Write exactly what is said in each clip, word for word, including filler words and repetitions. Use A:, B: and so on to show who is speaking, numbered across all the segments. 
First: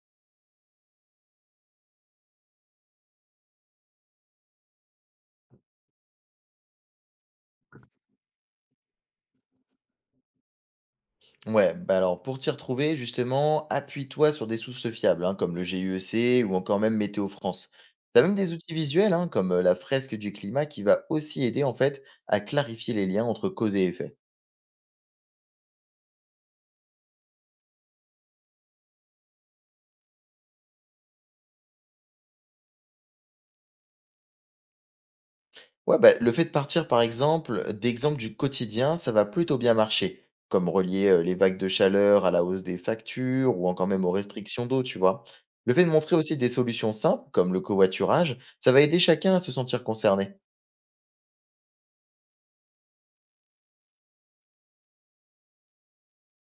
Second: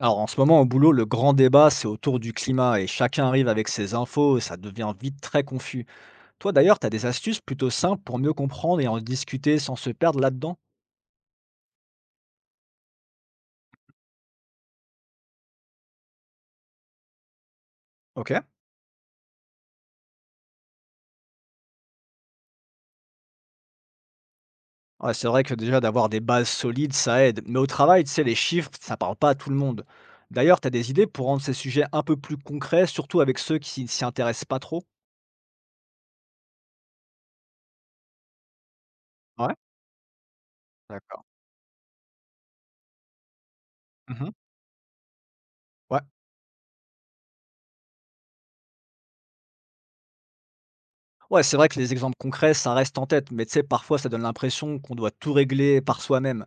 A: Alors en ce moment au boulot, le grand débat, c'est autour du climat et chacun arrive avec ses infos, ça devient vite très confus. Toi d'ailleurs, tu as des astuces plutôt simples pour mieux comprendre et en discuter sans se perdre là-dedans?
B: Ouais, bah alors pour t'y retrouver, justement, appuie-toi sur des sources fiables, hein, comme le G I E C ou encore même Météo France. T'as
A: Ok.
B: même des outils visuels, hein, comme euh, la fresque du climat, qui va aussi aider en fait à clarifier les liens entre cause et effet.
A: Ouais, c'est vrai que déjà d'avoir des bases solides, ça aide. Mais au travail, tu sais, les chiffres, ça parle pas à tout le monde. D'ailleurs, tu as des idées pour rendre ces sujets un peu plus concrets, surtout avec ceux qui s'y intéressent pas trop?
B: Ouais, bah, le fait de partir par exemple d'exemples du quotidien, ça va
A: Ouais,
B: plutôt bien marcher, comme relier euh,
A: d'accord.
B: les vagues de chaleur à la hausse des factures ou encore même aux
A: Mhm.
B: restrictions d'eau, tu vois. Le fait de
A: Ouais.
B: montrer aussi des solutions simples, comme le covoiturage, ça va aider chacun à se sentir concerné.
A: Ouais, c'est vrai que les exemples concrets, ça reste en tête, mais tu sais, parfois ça donne l'impression qu'on doit tout régler par soi-même.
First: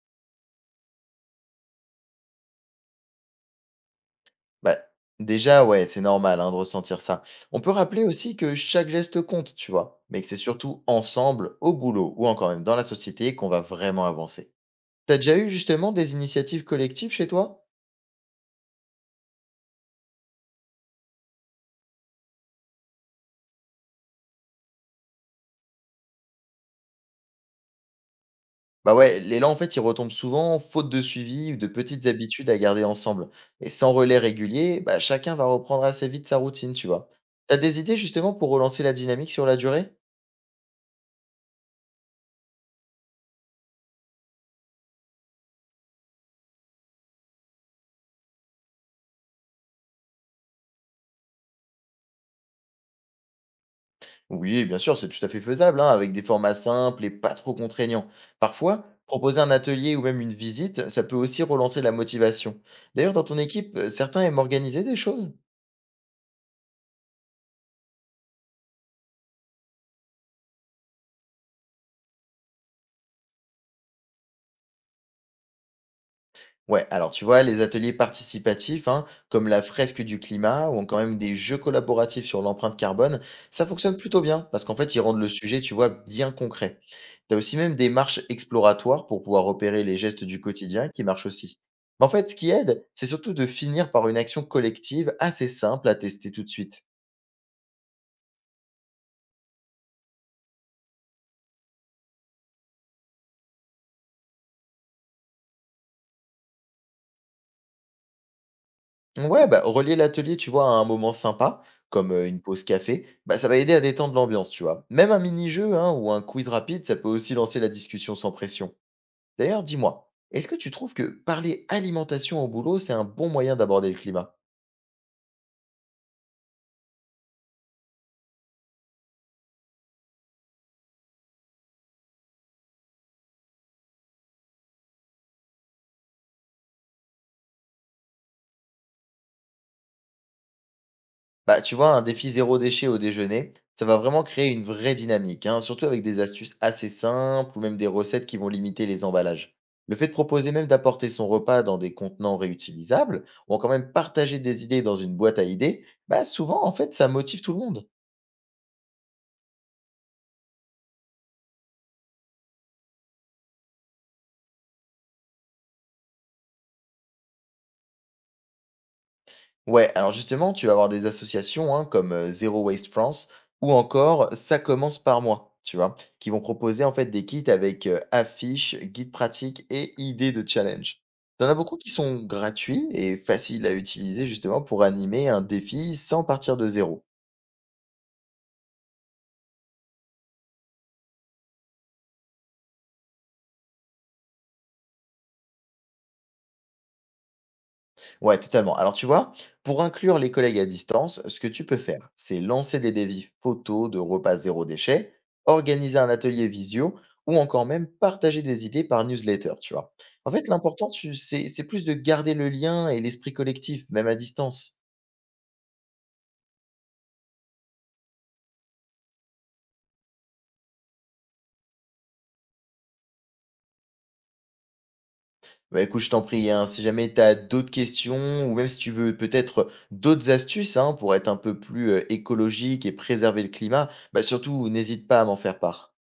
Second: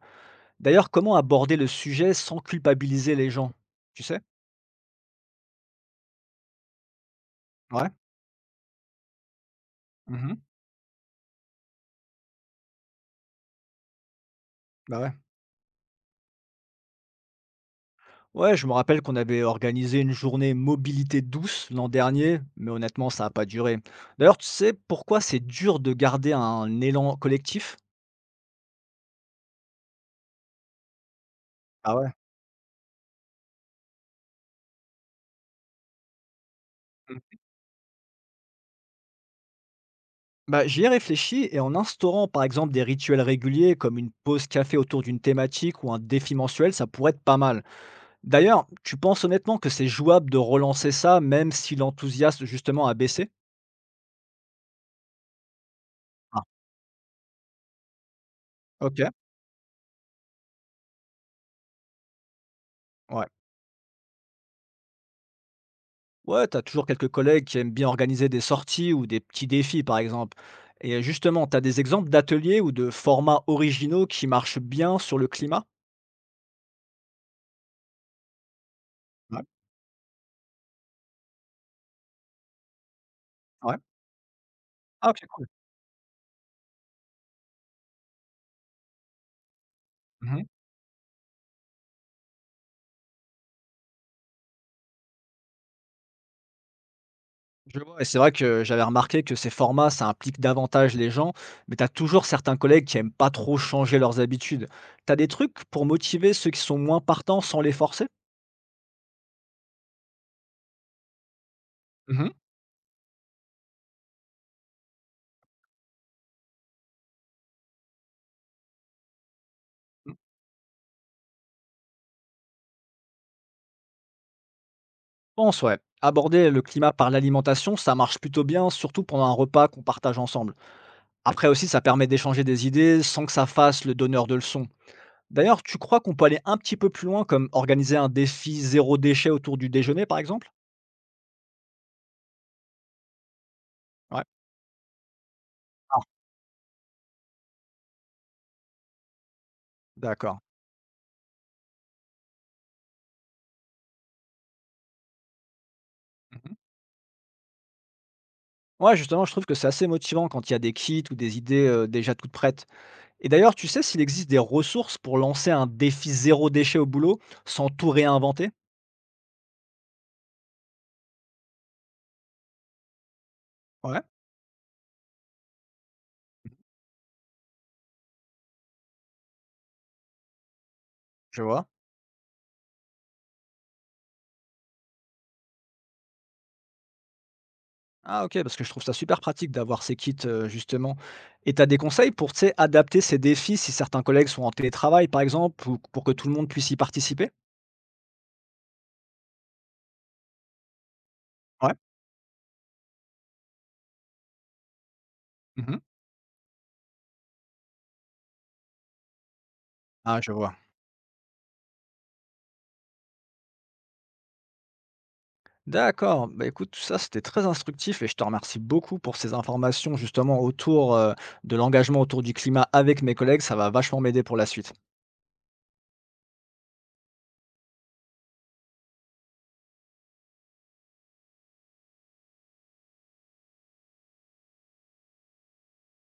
A: D'ailleurs, comment aborder le sujet sans culpabiliser les gens? Tu sais?
B: Bah, déjà, ouais, c'est normal hein, de ressentir ça. On peut
A: Ouais.
B: rappeler aussi que chaque geste compte, tu vois, mais que c'est
A: Mmh.
B: surtout ensemble, au boulot ou encore même dans la société qu'on va vraiment avancer.
A: Bah, ouais.
B: T'as déjà eu justement des initiatives collectives chez toi.
A: Ouais, je me rappelle qu'on avait organisé une journée mobilité douce l'an dernier, mais honnêtement, ça a pas duré. D'ailleurs, tu sais pourquoi c'est dur de garder un élan collectif?
B: Bah ouais, l'élan en fait, il retombe souvent faute de suivi ou de
A: Ah
B: petites
A: ouais?
B: habitudes à garder ensemble. Et sans relais régulier, bah, chacun va reprendre assez vite sa routine, tu vois.
A: Mmh.
B: T'as des idées justement pour relancer la dynamique sur la durée?
A: Bah, j'y ai réfléchi et en instaurant, par exemple, des rituels réguliers comme une pause café autour d'une thématique ou un défi mensuel, ça pourrait être pas mal. D'ailleurs, tu penses honnêtement que c'est jouable de relancer ça même si l'enthousiasme justement a baissé?
B: Oui, bien sûr, c'est tout à fait faisable, hein, avec des
A: Ah,
B: formats simples et pas trop contraignants. Parfois,
A: OK.
B: proposer un atelier ou même une visite, ça peut aussi relancer la motivation. D'ailleurs, dans
A: Ouais.
B: ton équipe, euh, certains aiment organiser des choses?
A: Ouais, t'as toujours quelques collègues qui aiment bien organiser des sorties ou des petits défis, par exemple. Et justement, t'as des exemples d'ateliers ou de formats originaux qui marchent bien sur le climat?
B: Ouais, alors tu vois, les ateliers participatifs, hein,
A: Ouais,
B: comme la fresque du climat ou encore même des jeux collaboratifs sur l'empreinte carbone, ça
A: ouais.
B: fonctionne plutôt bien parce qu'en fait, ils
A: Ah, ok,
B: rendent le
A: cool.
B: sujet, tu vois, bien concret. Tu as aussi même des marches exploratoires pour pouvoir repérer les gestes du
A: Mhm.
B: quotidien qui marchent aussi. Mais en fait, ce qui aide, c'est surtout de finir par une action collective assez simple à tester tout de suite.
A: Je vois. Et c'est vrai que j'avais remarqué que ces formats, ça implique davantage les gens, mais t'as toujours certains collègues qui aiment pas trop changer leurs habitudes. T'as des trucs pour motiver ceux qui sont moins partants sans les forcer?
B: Ouais, bah, relier l'atelier, tu vois, à un moment sympa, comme euh,
A: Mhm.
B: une pause café, bah, ça va aider à détendre l'ambiance, tu vois. Même un mini-jeu hein, ou un quiz rapide, ça peut aussi lancer la discussion sans pression. D'ailleurs, dis-moi, est-ce que tu trouves que parler alimentation au boulot, c'est un bon moyen d'aborder le climat?
A: Pense, ouais. Aborder le climat par l'alimentation, ça marche plutôt bien, surtout pendant un repas qu'on partage ensemble. Après aussi, ça permet d'échanger des idées sans que ça fasse le donneur de leçons. D'ailleurs, tu crois qu'on peut aller un petit peu plus loin, comme organiser un défi zéro déchet autour du déjeuner, par exemple?
B: Bah, tu vois, un défi zéro déchet au déjeuner, ça va
A: Ouais.
B: vraiment créer une vraie dynamique, hein, surtout
A: Ah,
B: avec des astuces assez simples ou même des recettes qui vont limiter les emballages. Le fait de
A: d'accord.
B: proposer même d'apporter son repas dans des contenants réutilisables, ou quand même partager des idées dans une boîte à idées, bah
A: Mhm.
B: souvent en fait ça motive tout le monde.
A: Ouais, justement, je trouve que c'est assez motivant quand il y a des kits ou des idées euh, déjà toutes prêtes. Et d'ailleurs, tu sais s'il existe des ressources pour lancer un défi zéro déchet au boulot sans tout réinventer?
B: Ouais, alors justement, tu vas avoir des associations hein, comme euh, Zero Waste France ou
A: Ouais,
B: encore Ça commence par moi, tu vois, qui vont proposer en fait des kits avec euh, affiches, guides pratiques et idées de challenge.
A: je
B: T'en as
A: vois.
B: beaucoup qui sont gratuits et faciles à utiliser justement pour animer un défi sans partir de zéro.
A: Ah OK, parce que je trouve ça super pratique d'avoir ces kits, heu, justement et tu as des conseils pour, tu sais, adapter ces défis si certains collègues sont en télétravail, par exemple, ou pour que tout le monde puisse y participer?
B: Ouais, totalement. Alors, tu vois, pour inclure les collègues à distance, ce que tu
A: Ouais.
B: peux faire, c'est lancer des défis photos de repas zéro déchet,
A: Mmh.
B: organiser un atelier visio ou encore même partager des idées par newsletter, tu vois.
A: Ah, je
B: En fait,
A: vois.
B: l'important, tu- c'est c'est plus de garder le lien et l'esprit collectif, même à distance.
A: D'accord, bah, écoute, tout ça, c'était très instructif et je te remercie beaucoup pour ces informations, justement, autour, heu, de l'engagement autour du climat avec mes collègues. Ça va vachement m'aider pour la suite.
B: Bah écoute, je t'en prie, hein, si jamais tu as d'autres questions ou même si tu veux peut-être d'autres astuces hein, pour être un peu plus euh, écologique et préserver le climat, bah surtout n'hésite pas à m'en faire part.